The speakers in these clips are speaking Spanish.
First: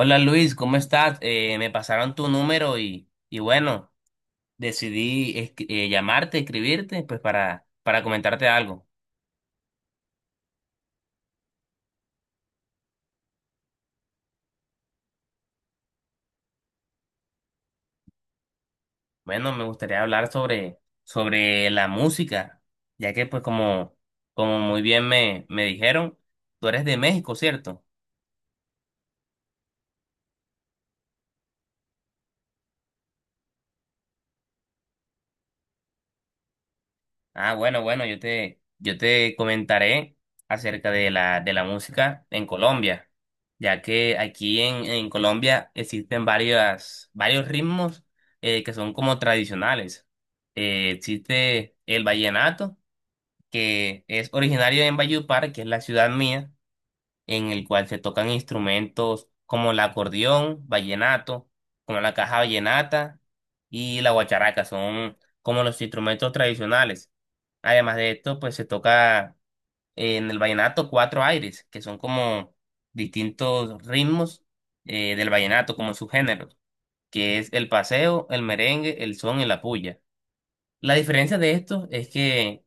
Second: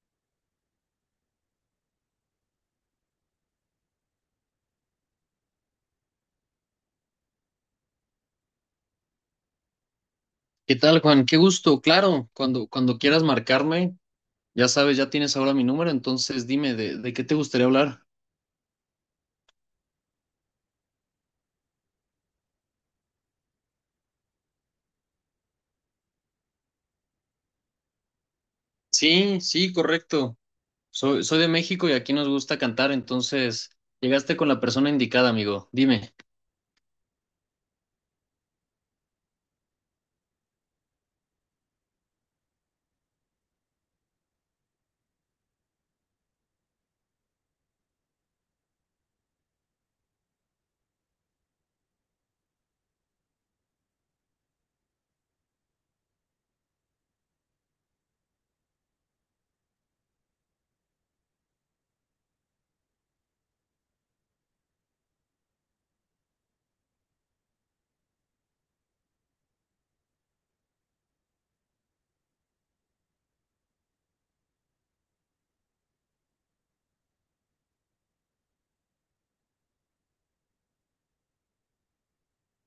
Hola Luis, ¿cómo estás? Me pasaron tu número y bueno, llamarte, escribirte, pues para comentarte algo. ¿Qué tal, Juan? Qué gusto. Claro, cuando quieras marcarme, ya sabes, ya tienes ahora mi número, entonces dime, ¿de qué te gustaría hablar? Bueno, me gustaría hablar sobre la música, ya que pues como muy bien me dijeron, tú eres de México, ¿cierto? Sí, sí, correcto. Soy de México y aquí nos gusta cantar, entonces llegaste con la persona indicada, amigo. Dime. Ah, bueno, bueno, yo te comentaré acerca de de la música en Colombia, ya que en Colombia existen varios ritmos que son como tradicionales. Existe el vallenato, que es originario en Valledupar, que es la ciudad mía, en el cual se tocan instrumentos como el acordeón, vallenato, como la caja vallenata y la guacharaca, son como los instrumentos tradicionales. Además de esto, pues se toca en el vallenato cuatro aires, que son como distintos ritmos del vallenato, como subgéneros, que es el paseo, el merengue, el son y la puya. La diferencia de estos es que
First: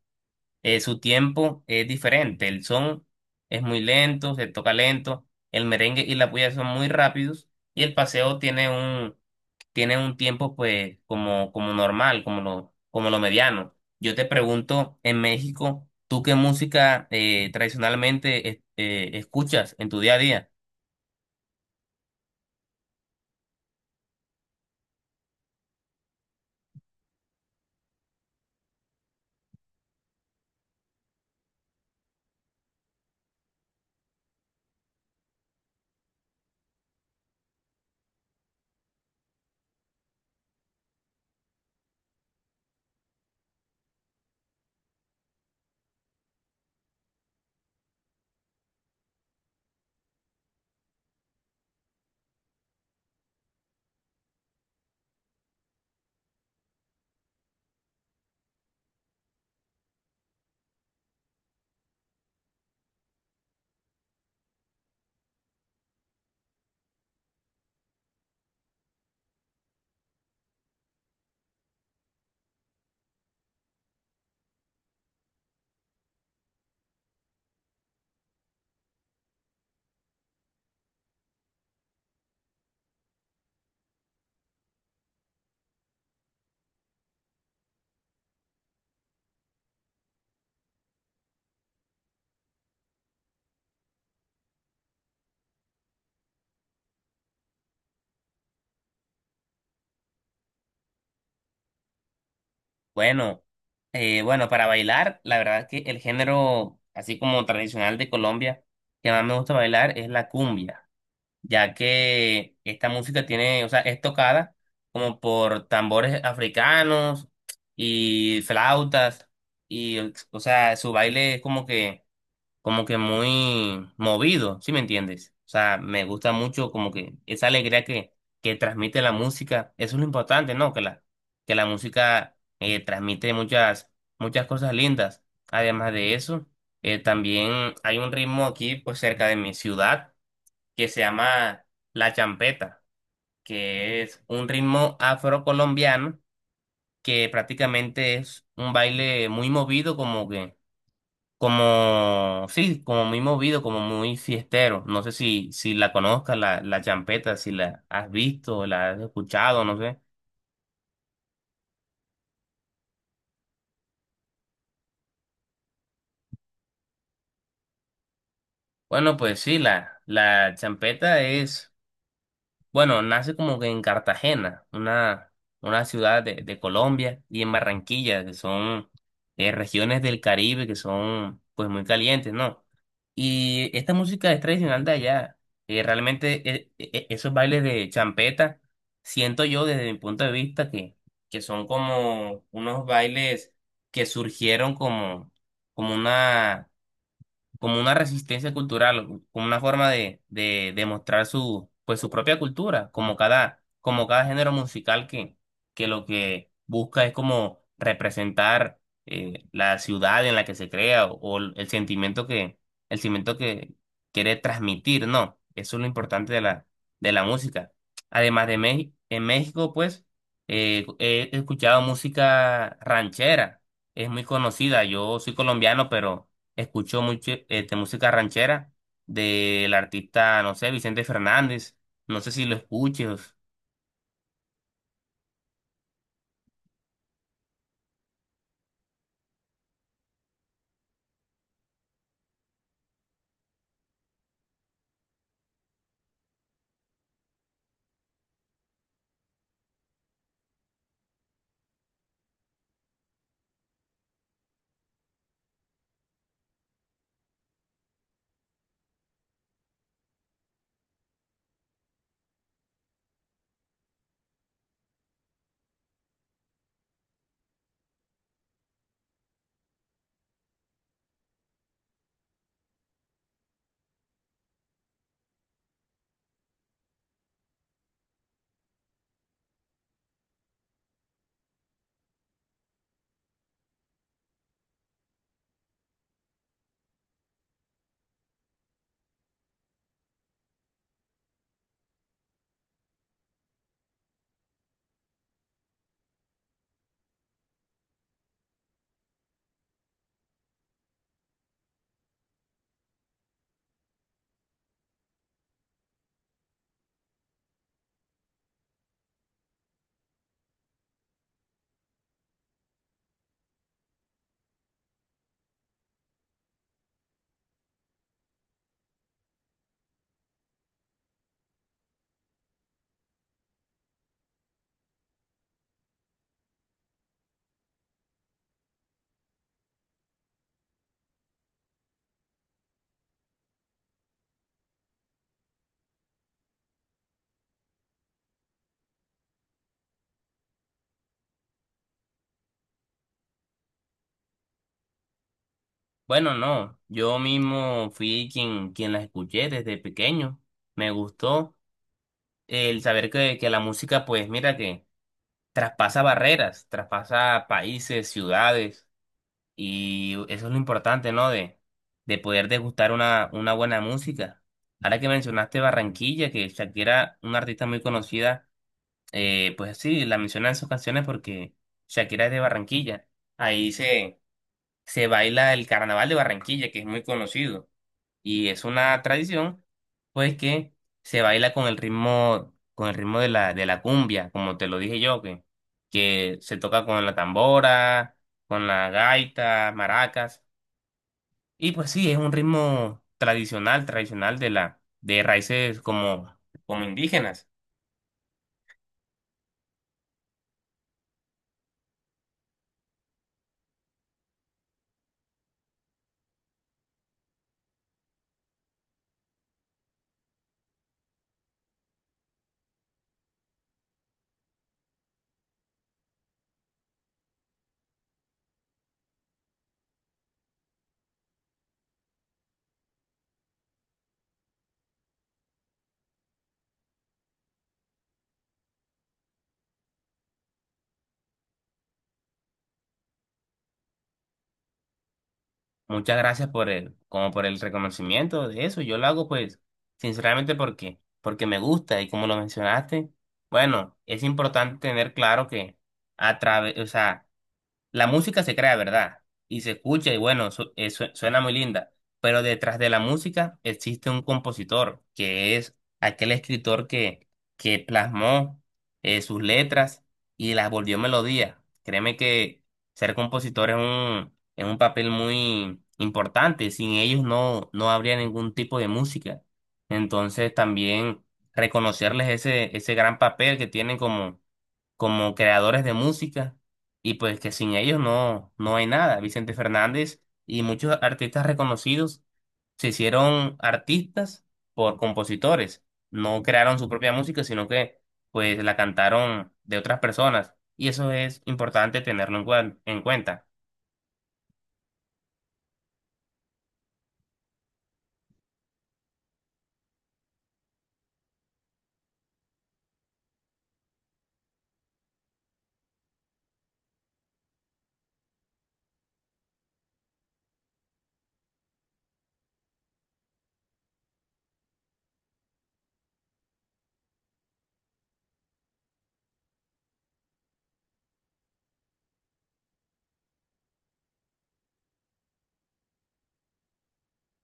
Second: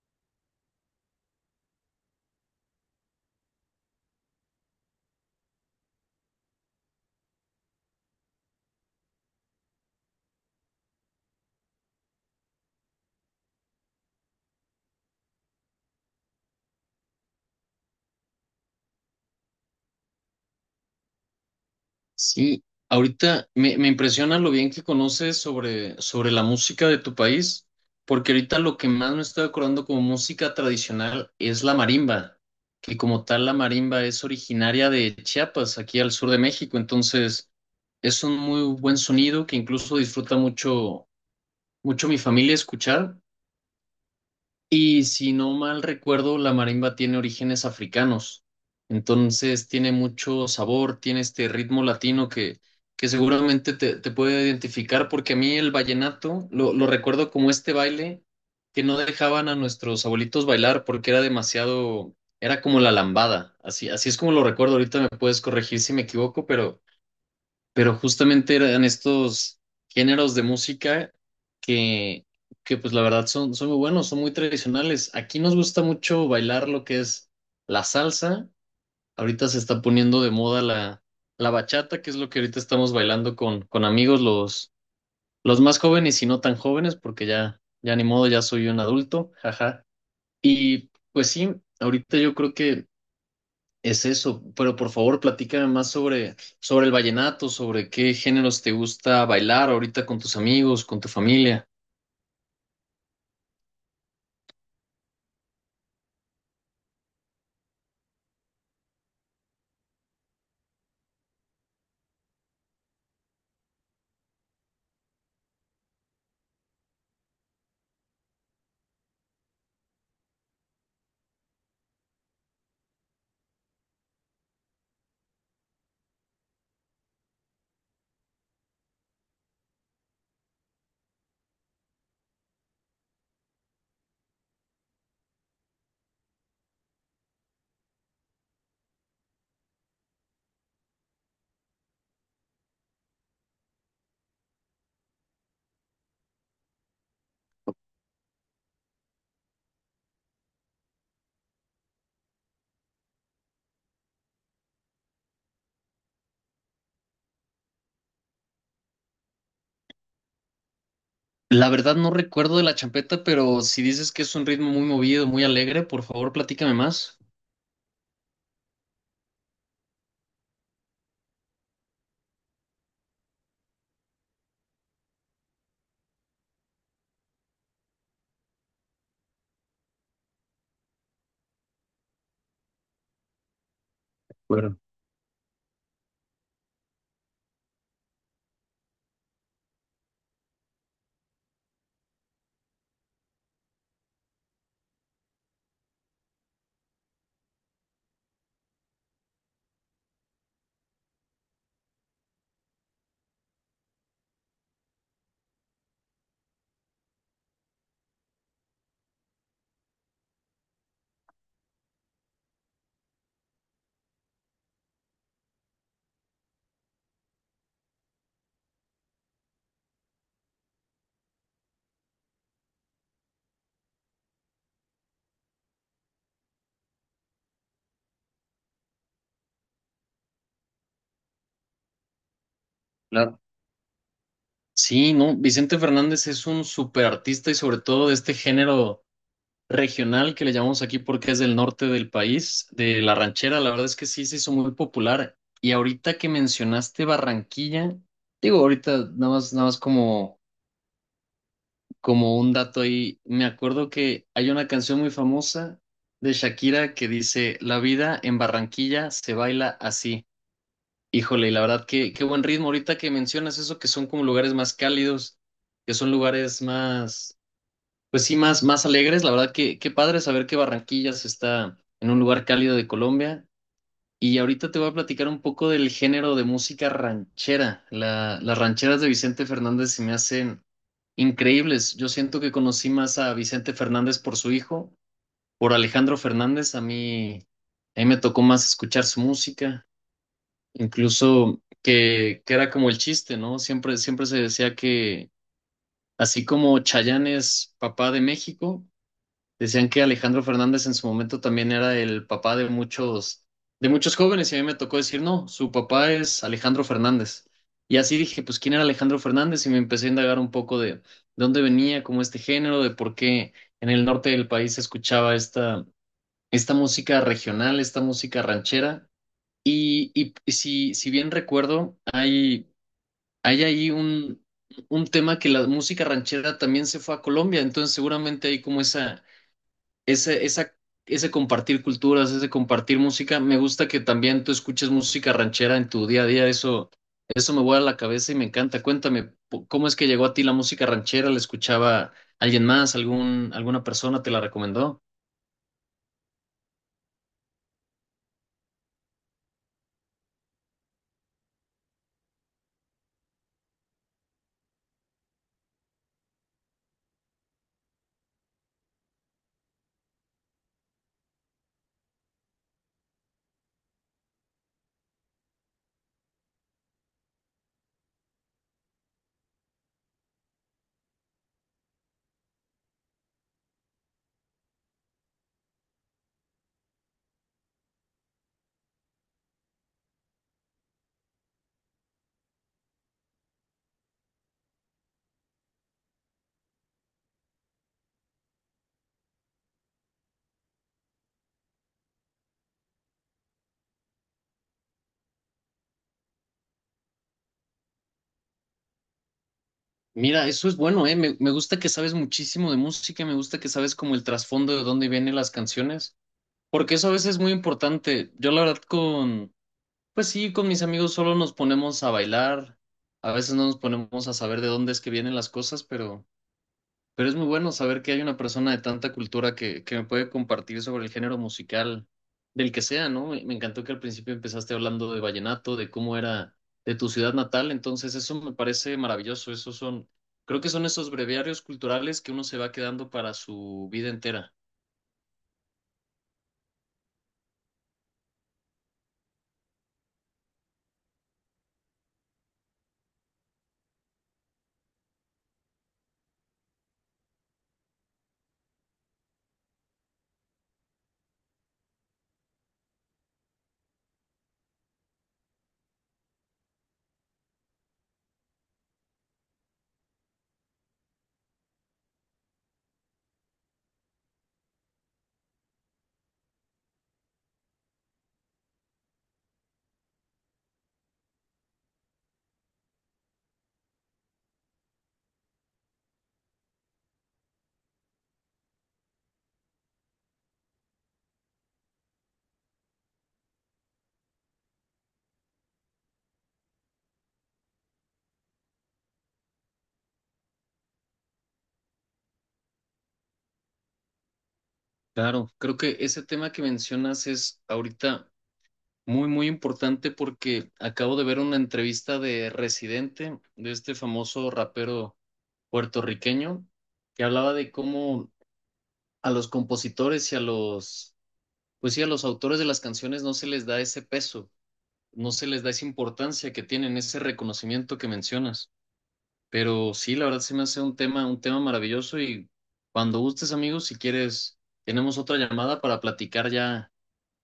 su tiempo es diferente. El son es muy lento, se toca lento, el merengue y la puya son muy rápidos, y el paseo tienen un tiempo pues como, como normal, como lo mediano. Yo te pregunto, en México, ¿tú qué música escuchas en tu día a día? Sí, ahorita me impresiona lo bien que conoces sobre la música de tu país, porque ahorita lo que más me estoy acordando como música tradicional es la marimba, que como tal la marimba es originaria de Chiapas, aquí al sur de México, entonces es un muy buen sonido que incluso disfruta mucho, mucho mi familia escuchar. Y si no mal recuerdo, la marimba tiene orígenes africanos. Entonces tiene mucho sabor, tiene este ritmo latino que seguramente te puede identificar, porque a mí el vallenato lo recuerdo como este baile que no dejaban a nuestros abuelitos bailar porque era demasiado, era como la lambada. Así, así es como lo recuerdo. Ahorita me puedes corregir si me equivoco, pero justamente eran estos géneros de música que, que pues la verdad son, son muy buenos, son muy tradicionales. Aquí nos gusta mucho bailar lo que es la salsa. Ahorita se está poniendo de moda la bachata, que es lo que ahorita estamos bailando con amigos, los más jóvenes y no tan jóvenes, porque ya, ya ni modo, ya soy un adulto, jaja. Y pues sí, ahorita yo creo que es eso, pero por favor platícame más sobre el vallenato, sobre qué géneros te gusta bailar ahorita con tus amigos, con tu familia. Bueno, bueno, para bailar, la verdad es que el género, así como tradicional de Colombia, que más me gusta bailar es la cumbia, ya que esta música tiene, o sea, es tocada como por tambores africanos y flautas, y, o sea, su baile es como que muy movido, ¿sí me entiendes? O sea, me gusta mucho como que esa alegría que transmite la música, eso es lo importante, ¿no? Que la música transmite muchas cosas lindas. Además de eso, también hay un ritmo aquí, pues cerca de mi ciudad, que se llama la champeta, que es un ritmo afrocolombiano que prácticamente es un baile muy movido, como que como, sí, como muy movido, como muy fiestero. No sé si la conozcas, la champeta, si la has visto, la has escuchado, no sé. La verdad no recuerdo de la champeta, pero si dices que es un ritmo muy movido, muy alegre, por favor platícame más. Bueno, pues sí, la champeta es bueno, nace como que en Cartagena, una ciudad de Colombia, y en Barranquilla, que son regiones del Caribe que son pues muy calientes, ¿no? Y esta música es Claro. tradicional de allá. Realmente esos bailes de champeta, siento yo desde mi punto de vista que son como unos bailes que surgieron como una como una resistencia cultural, como una forma de mostrar su, pues, su propia cultura, como cada género musical que lo que busca es como representar la ciudad en la que se crea o el sentimiento el sentimiento que quiere transmitir, ¿no? Eso es lo importante de la música. Además de México, en México, pues, he escuchado música ranchera, es muy conocida, yo soy colombiano, pero escucho mucho este, música ranchera del artista, no sé, Vicente Fernández. No sé si lo escuches. Claro. Sí, no, Vicente Fernández es un súper artista y sobre todo de este género regional que le llamamos aquí porque es del norte del país, de La Ranchera, la verdad es que sí se hizo muy popular. Y ahorita que mencionaste Barranquilla, digo, ahorita nada más, nada más como, como un dato ahí, me acuerdo que hay una canción muy famosa de Shakira que dice, La vida en Barranquilla se baila así. Híjole, y la verdad que qué buen ritmo ahorita que mencionas eso, que son como lugares más cálidos, que son lugares más pues sí, más, más alegres. La verdad que qué padre saber que Barranquillas está en un lugar cálido de Colombia. Y ahorita te voy a platicar un poco del género de música ranchera. La- las rancheras de Vicente Fernández se me hacen increíbles. Yo siento que conocí más a Vicente Fernández por su hijo, por Alejandro Fernández. A mí me tocó más escuchar su música, incluso que era como el chiste, ¿no? Siempre, siempre se decía que así como Chayanne es papá de México. Decían que Alejandro Fernández en su momento también era el papá de muchos jóvenes, y a mí me tocó decir, no, su papá es Alejandro Fernández. Y así dije, pues, ¿quién era Alejandro Fernández? Y me empecé a indagar un poco de dónde venía, como este género, de por qué en el norte del país se escuchaba esta, esta música regional, esta música ranchera. Y, y si, si bien recuerdo, hay ahí un tema que la música ranchera también se fue a Colombia, entonces seguramente hay como esa, ese compartir culturas, ese compartir música. Me gusta que también tú escuches música ranchera en tu día a día. Eso me vuela la cabeza y me encanta. Cuéntame, ¿cómo es que llegó a ti la música ranchera? ¿La escuchaba alguien más? ¿Algún, alguna persona te la recomendó? Bueno, no, yo mismo fui quien las escuché desde pequeño. Me gustó el saber que la música, pues mira, que traspasa barreras, traspasa países, ciudades, y eso es lo importante, ¿no? De poder degustar una buena música. Ahora que mencionaste Barranquilla, que Shakira, una artista muy conocida, pues sí, la mencionan en sus canciones porque Shakira es de Barranquilla. Ahí se, se baila el carnaval de Barranquilla, que es muy conocido. Y es una tradición, pues, que se baila con el ritmo de de la cumbia, como te lo dije yo, que se toca con la tambora, con la gaita, maracas. Y pues sí, es un ritmo tradicional, tradicional de la, de raíces como, como indígenas. Mira, eso es bueno, ¿eh? Me gusta que sabes muchísimo de música, me gusta que sabes como el trasfondo de dónde vienen las canciones, porque eso a veces es muy importante. Yo la verdad con... Pues sí, con mis amigos solo nos ponemos a bailar, a veces no nos ponemos a saber de dónde es que vienen las cosas, pero es muy bueno saber que hay una persona de tanta cultura que me puede compartir sobre el género musical del que sea, ¿no? Me encantó que al principio empezaste hablando de vallenato, de cómo era de tu ciudad natal, entonces eso me parece maravilloso, esos son, creo que son esos breviarios culturales que uno se va quedando para su vida entera. Muchas gracias por el, como por el reconocimiento de eso. Yo lo hago pues sinceramente porque me gusta y como lo mencionaste, bueno, es importante tener claro que a través, o sea, la música se crea, ¿verdad? Y se escucha y bueno, suena muy linda, pero detrás de la música existe un compositor, que es aquel escritor que plasmó sus letras y las volvió melodía. Créeme que ser compositor es es un papel muy importante, sin ellos no habría ningún tipo de música. Entonces también reconocerles ese gran papel que tienen como creadores de música y pues que sin ellos no hay nada. Vicente Fernández y muchos artistas reconocidos se hicieron artistas por compositores, no crearon su propia música, sino que pues la cantaron de otras personas y eso es importante tenerlo en cuenta. Claro, creo que ese tema que mencionas es ahorita muy, muy importante porque acabo de ver una entrevista de Residente, de este famoso rapero puertorriqueño, que hablaba de cómo a los compositores y a los, pues sí, a los autores de las canciones no se les da ese peso, no se les da esa importancia que tienen, ese reconocimiento que mencionas. Pero sí, la verdad se me hace un tema maravilloso y cuando gustes, amigos, si quieres, tenemos otra llamada para platicar ya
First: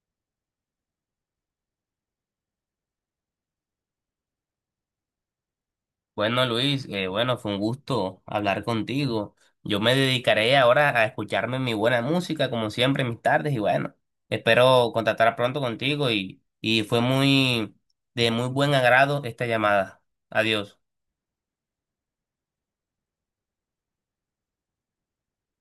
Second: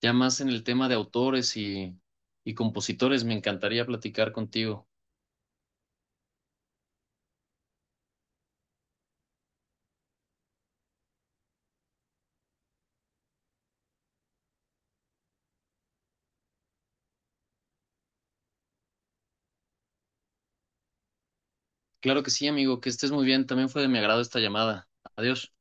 ya más en el tema de autores y compositores, me encantaría platicar contigo. Bueno, Luis, bueno, fue un gusto hablar contigo. Yo me dedicaré ahora a escucharme mi buena música, como siempre, en mis tardes, y bueno, espero contactar pronto contigo y fue muy de muy buen agrado esta llamada. Adiós. Claro que sí, amigo, que estés muy bien. También fue de mi agrado esta llamada. Adiós.